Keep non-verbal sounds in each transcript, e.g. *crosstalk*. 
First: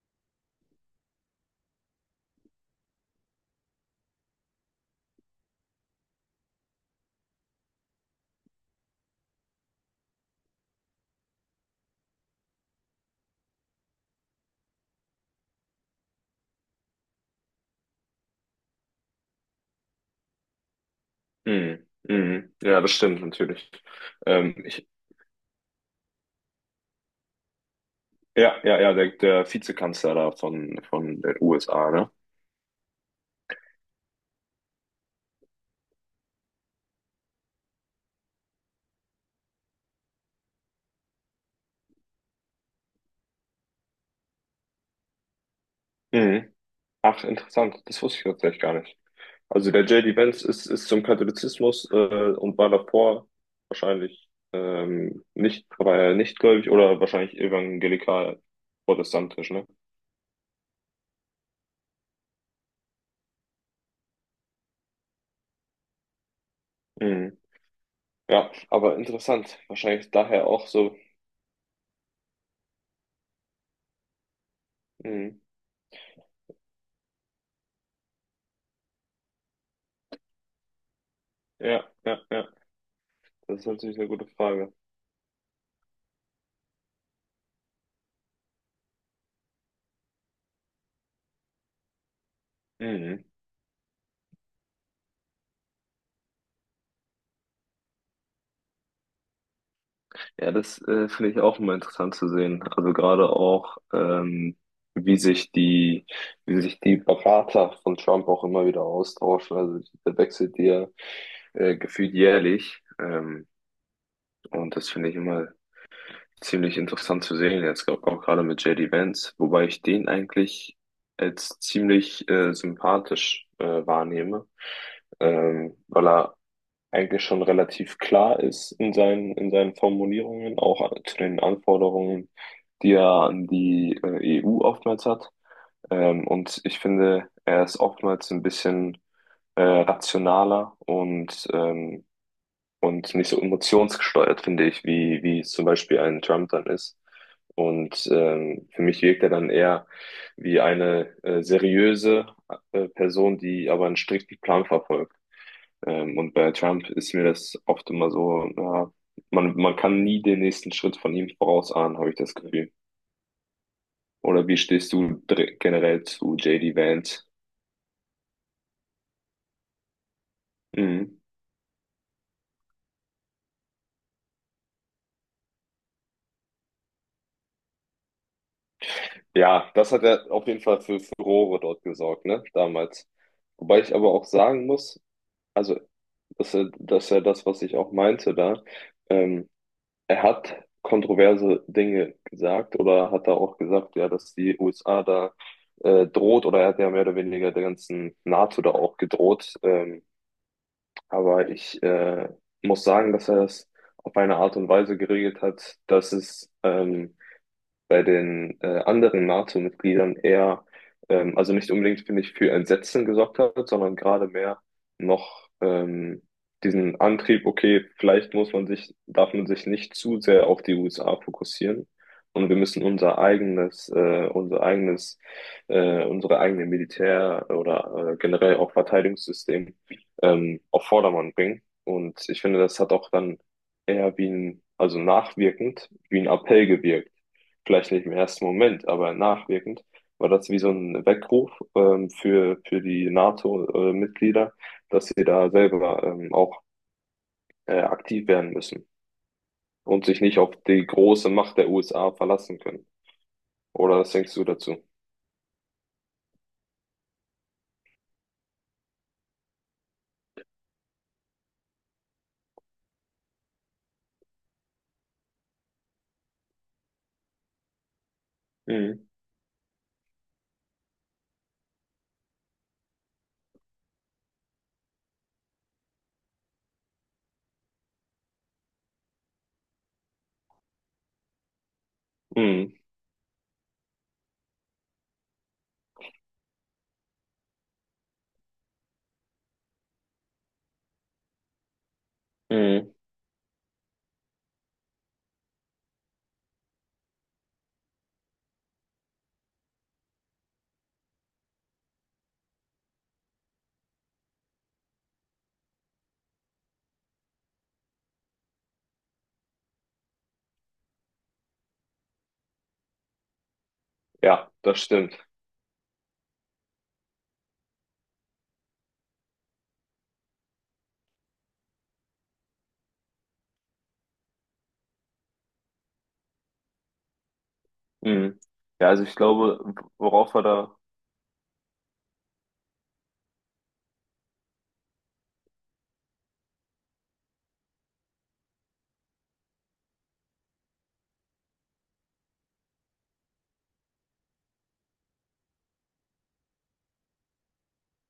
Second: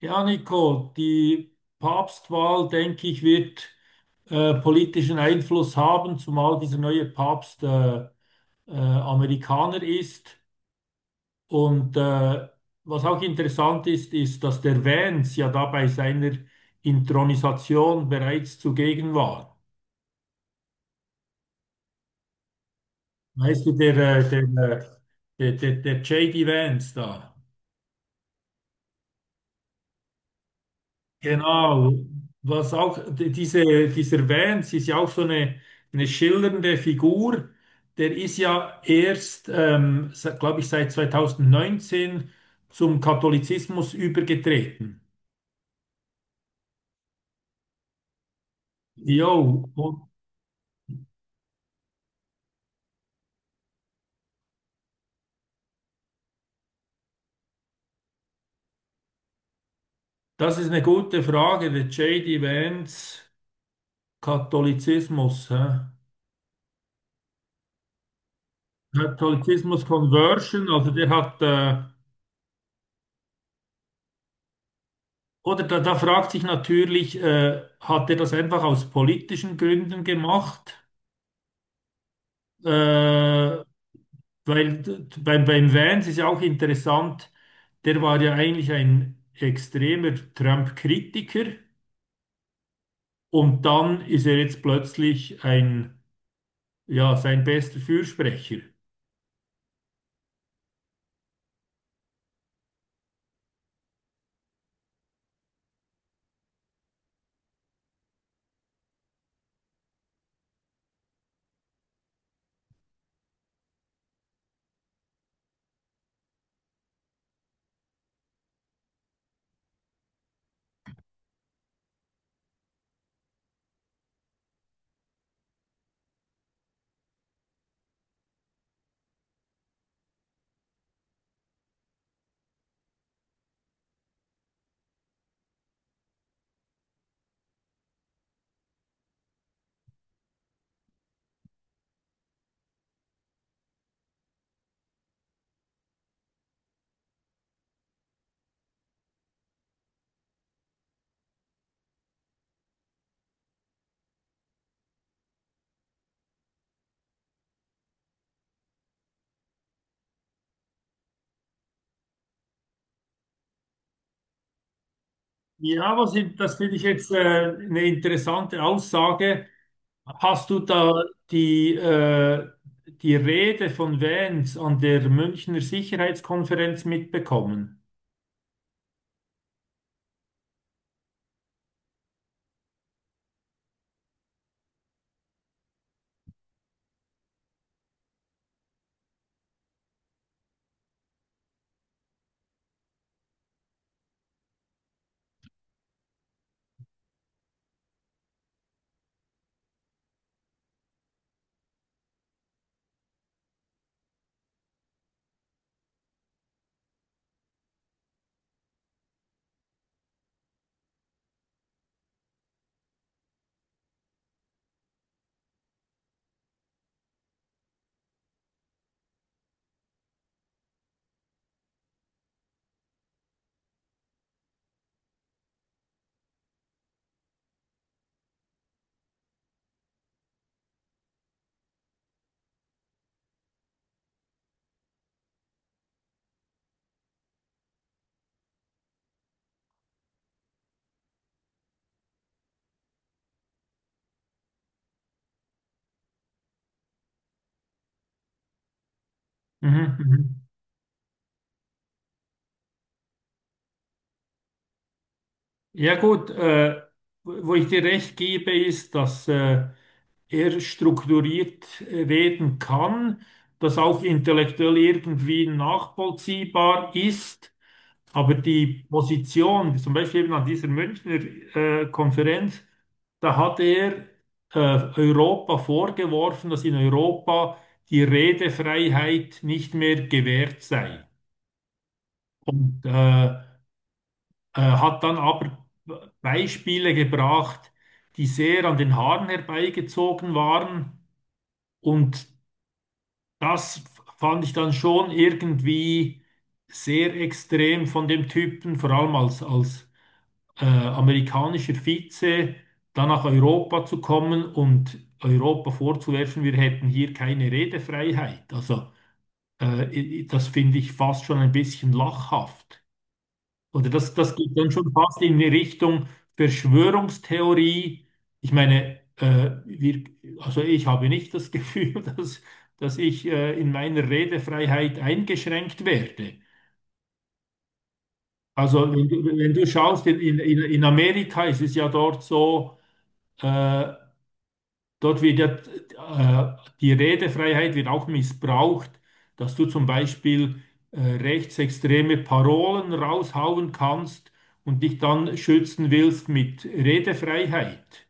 Ja, Nico, die Papstwahl, denke ich, wird politischen Einfluss haben, zumal dieser neue Papst Amerikaner ist. Und was auch interessant ist, ist, dass der Vance ja da bei seiner Inthronisation bereits zugegen war. Mhm. Mhm. Ja, das stimmt Weißt du, natürlich. der, äh, der, Ich, äh, der, der, der J.D. Vance da. ja, ja, ja, der, der Vizekanzler da von den USA, Genau, ne? was auch dieser Vance ist ja auch so eine schillernde Figur. Der ist ja erst, glaube ich, seit 2019 zum Katholizismus übergetreten. Mhm. Ach, interessant. Das wusste ich tatsächlich gar nicht. Jo, Also der J. und D. Vance ist, ist zum Katholizismus und war davor wahrscheinlich nicht, war er nicht gläubig oder wahrscheinlich evangelikal protestantisch, ne? das ist eine gute Frage, der J D Vance, Katholizismus. Hä? Mhm. Ja, aber interessant. Katholizismus Wahrscheinlich daher auch Conversion, also so. der hat, Mhm. oder da fragt sich natürlich, hat er das einfach aus politischen Gründen gemacht? Ja, ja, ja. Das Äh, ist natürlich eine gute Frage. weil beim Vance ist ja auch interessant, der war ja eigentlich ein extremer Trump-Kritiker Mhm. und dann ist er jetzt plötzlich ja, sein bester Fürsprecher. Ja, das finde ich auch immer interessant zu sehen. Also gerade auch, wie sich die, wie sich die Berater von Trump auch immer wieder austauschen. Also der wechselt ja gefühlt jährlich. Und das finde ich immer ziemlich interessant zu sehen. Jetzt glaub, auch gerade mit J D Vance, wobei ich den eigentlich als ziemlich sympathisch wahrnehme, weil er eigentlich schon relativ klar ist in seinen Formulierungen, auch zu den Anforderungen, die er an die EU oftmals hat. Und ich finde, er ist oftmals ein bisschen rationaler und nicht so emotionsgesteuert, finde ich, wie, wie es zum Beispiel ein Trump dann ist. Und für mich wirkt er dann eher wie eine seriöse Person, die aber einen strikten Plan verfolgt. Und bei Trump ist mir das oft immer so, ja, man kann nie den nächsten Schritt von ihm vorausahnen, habe ich das Gefühl. Oder wie stehst du Ja, generell zu das JD finde ich jetzt Vance? eine interessante Aussage. Hast du da Mhm. die, äh, die Rede von Vance an der Münchner Sicherheitskonferenz mitbekommen? Ja, das hat ja auf jeden Fall für Furore dort gesorgt, ne, damals. Wobei ich aber auch sagen muss, also, dass er das, was ich auch meinte da, ähm, er hat kontroverse Dinge gesagt oder hat er auch gesagt, ja, dass die USA da droht oder er hat ja mehr oder weniger der ganzen NATO da auch gedroht. Aber ich muss sagen, dass er es auf eine Art und Weise geregelt hat, dass es bei den anderen NATO-Mitgliedern eher, also nicht unbedingt, finde ich, für Entsetzen gesorgt hat, sondern gerade mehr noch diesen Antrieb, okay, vielleicht muss man sich, darf man sich nicht zu sehr auf die USA fokussieren und wir müssen unser eigenes, unsere eigene Militär- oder generell auch Verteidigungssystem auf Vordermann bringen. Und ich finde, das hat auch dann eher wie ein, also nachwirkend, wie ein Appell gewirkt, vielleicht nicht im ersten Moment, aber nachwirkend, war das wie so ein Weckruf für die NATO-Mitglieder, dass sie da selber auch aktiv werden müssen Mhm, und sich nicht mhm. auf die große Macht der USA verlassen können. Oder was denkst du dazu? Ja gut, wo ich dir recht gebe, ist, dass er strukturiert reden kann, das auch intellektuell irgendwie nachvollziehbar ist, aber die Mhm. Position, zum Beispiel eben an dieser Münchner Konferenz, da hat er äh, Europa vorgeworfen, dass in Europa die Redefreiheit nicht mehr gewährt sei. Mhm. Und hat dann aber Beispiele gebracht, die sehr an den Haaren herbeigezogen waren. Und Mhm. das fand ich dann schon irgendwie sehr extrem von dem Typen, vor allem als amerikanischer Vize, dann nach Europa zu kommen und Europa vorzuwerfen, wir hätten hier keine Redefreiheit. Also äh, das finde ich fast schon ein bisschen lachhaft. Oder das Ja, geht dann das schon stimmt. fast in die Richtung Verschwörungstheorie. Ich meine, also ich habe nicht das Gefühl, *laughs* dass ich in meiner Redefreiheit eingeschränkt werde. Mhm. Ja, Also also ich wenn glaube, du schaust, worauf wir da. in Amerika ist es ja dort so, äh, dort wird ja die Redefreiheit wird auch missbraucht, dass du zum Beispiel rechtsextreme Parolen raushauen kannst und dich dann schützen willst mit Redefreiheit.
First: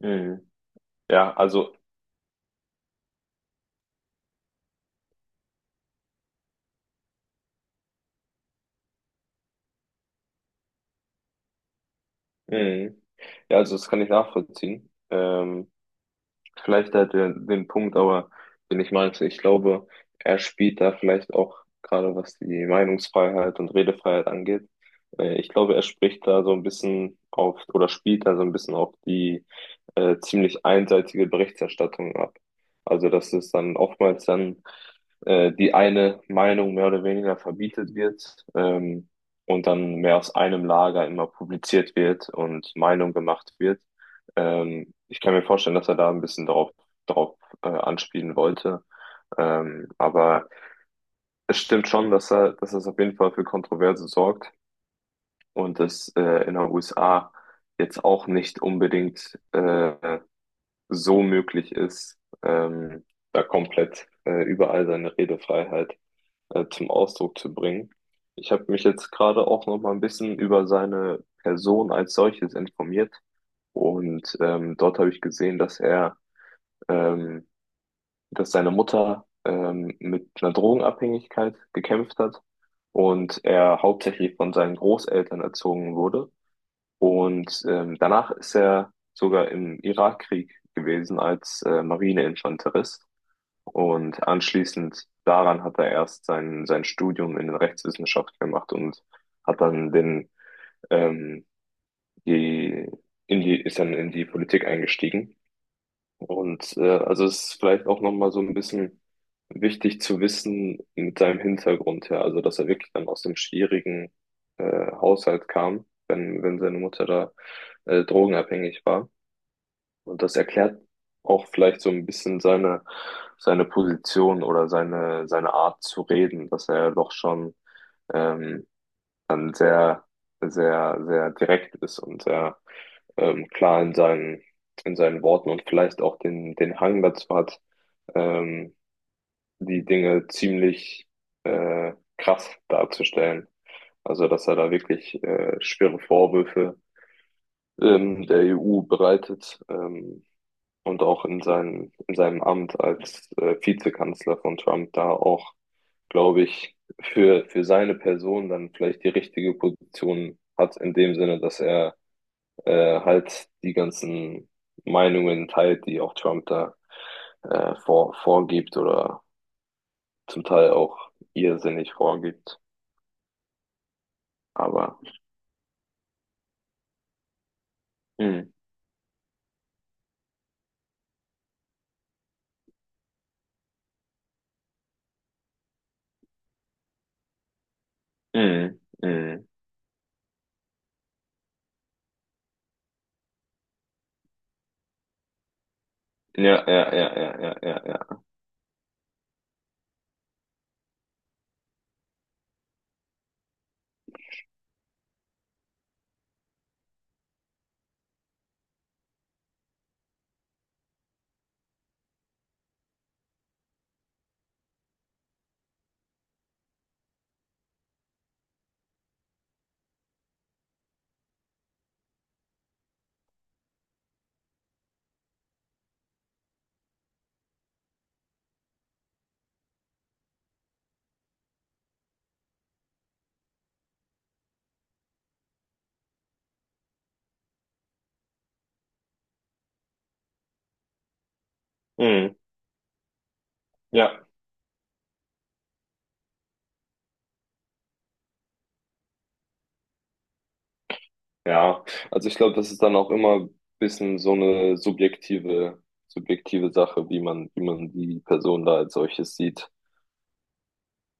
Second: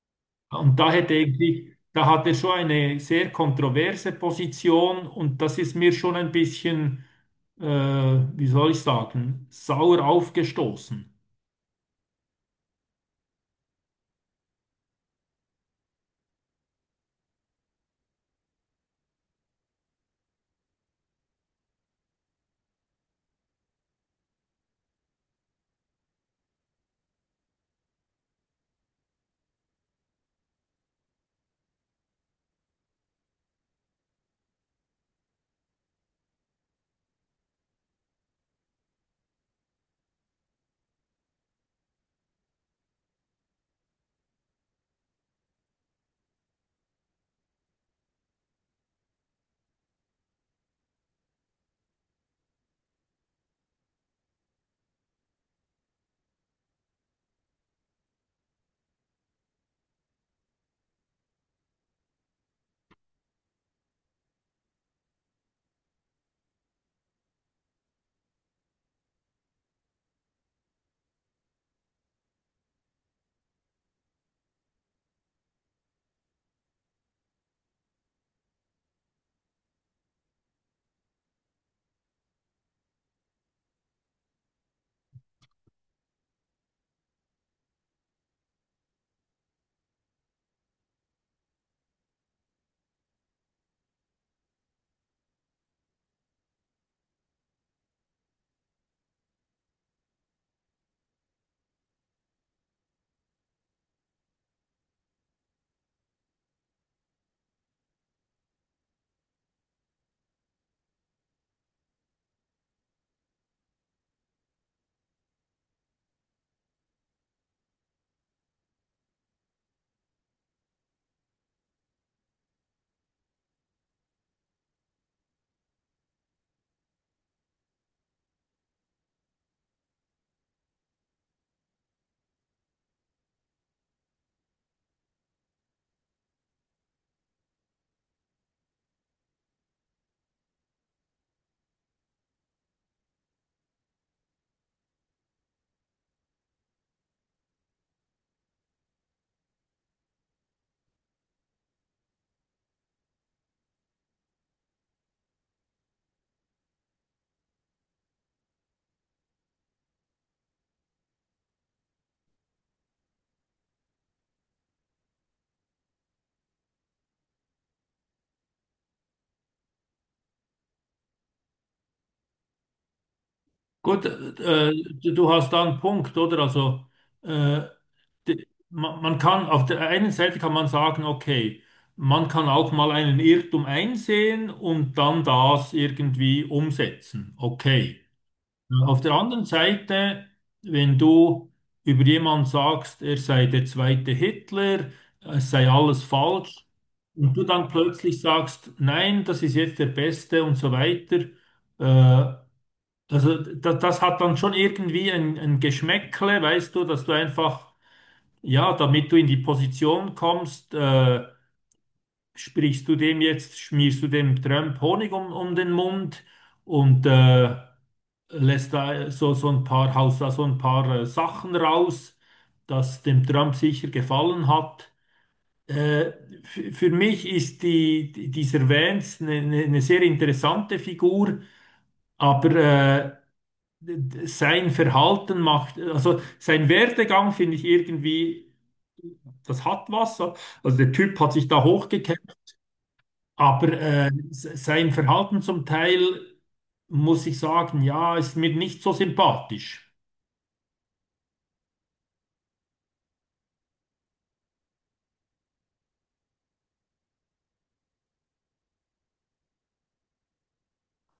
Mhm. Und daher Ja, denke ich, also. da hat er schon eine sehr kontroverse Position und das ist mir schon ein bisschen, wie soll ich sagen, sauer aufgestoßen. Mhm. Ja, also das kann ich nachvollziehen. Vielleicht halt den, den Punkt, aber den ich meinte, ich glaube, er spielt da vielleicht auch gerade was die Meinungsfreiheit und Redefreiheit angeht. Ich glaube, er spricht da so ein bisschen auf oder spielt da so ein bisschen auf die ziemlich einseitige Berichterstattung ab. Also, dass es dann oftmals dann die eine Meinung mehr oder weniger verbietet wird, und dann mehr aus einem Lager immer publiziert wird und Meinung gemacht wird. Ich kann mir vorstellen, dass er da ein bisschen drauf, drauf anspielen wollte. Aber es stimmt schon, dass er, dass es auf jeden Fall für Kontroverse sorgt und das in den USA jetzt auch nicht unbedingt so möglich ist, ähm, da komplett überall seine Redefreiheit zum Ausdruck zu bringen. Ich habe mich jetzt gerade auch noch mal ein bisschen über seine Person als solches informiert und dort habe ich gesehen, dass er ähm, dass seine Mutter mit einer Drogenabhängigkeit gekämpft hat und er hauptsächlich von seinen Großeltern erzogen wurde. Und danach ist er sogar im Irakkrieg gewesen als Marineinfanterist. Und anschließend daran hat er erst sein, sein Studium in den Rechtswissenschaften gemacht und hat dann den, ähm, die, in die, ist dann in die Politik eingestiegen. Und also es ist vielleicht auch nochmal so ein bisschen wichtig zu wissen mit seinem Hintergrund her, also dass er wirklich dann aus dem schwierigen Haushalt kam, wenn, wenn seine Mutter da drogenabhängig war. Und das erklärt auch vielleicht so ein bisschen seine, seine Position oder seine, seine Art zu reden, dass er doch schon ähm, dann sehr, sehr, sehr direkt ist und sehr klar in seinen Worten und vielleicht auch den, den Hang dazu hat, ähm, die Dinge ziemlich krass darzustellen. Also, dass er da wirklich schwere Vorwürfe der EU bereitet, und auch in seinem Amt als Vizekanzler von Trump da auch, glaube ich, für seine Person dann vielleicht die richtige Position hat, in dem Sinne, dass er halt die ganzen Meinungen teilt, die auch Trump da vor, vorgibt oder zum Teil auch irrsinnig vorgibt. Gut, Aber du hast da einen Punkt, oder? Also äh, d- mm, man kann, auf der einen Seite kann man sagen, okay, man kann auch mal einen Irrtum einsehen und dann das irgendwie umsetzen. Okay. mm, Auf der anderen mm. Seite, wenn du über jemanden sagst, er sei der zweite Hitler, es sei alles Ja, falsch, ja, ja, ja, und du ja, dann ja, plötzlich ja. sagst, nein, das ist jetzt der Beste und so weiter, äh, also das hat dann schon irgendwie ein Geschmäckle, weißt du, dass du einfach ja, damit du in die Position kommst, sprichst du dem jetzt, schmierst du dem Trump Honig um den Mund und lässt da so ein paar, haust da so ein paar Sachen raus, das dem Trump sicher gefallen hat. Äh, für mich ist dieser Vance eine eine sehr interessante Figur, aber sein Verhalten macht, also sein Werdegang finde ich irgendwie, das hat was. So. Also der Typ hat sich da Mm, hochgekämpft, aber ja, sein Verhalten zum Teil, muss ich sagen, ja, ist mir nicht so sympathisch. ja. Also ich glaube, das ist dann auch immer ein bisschen so eine subjektive, subjektive Sache, wie man die Person da als solches sieht.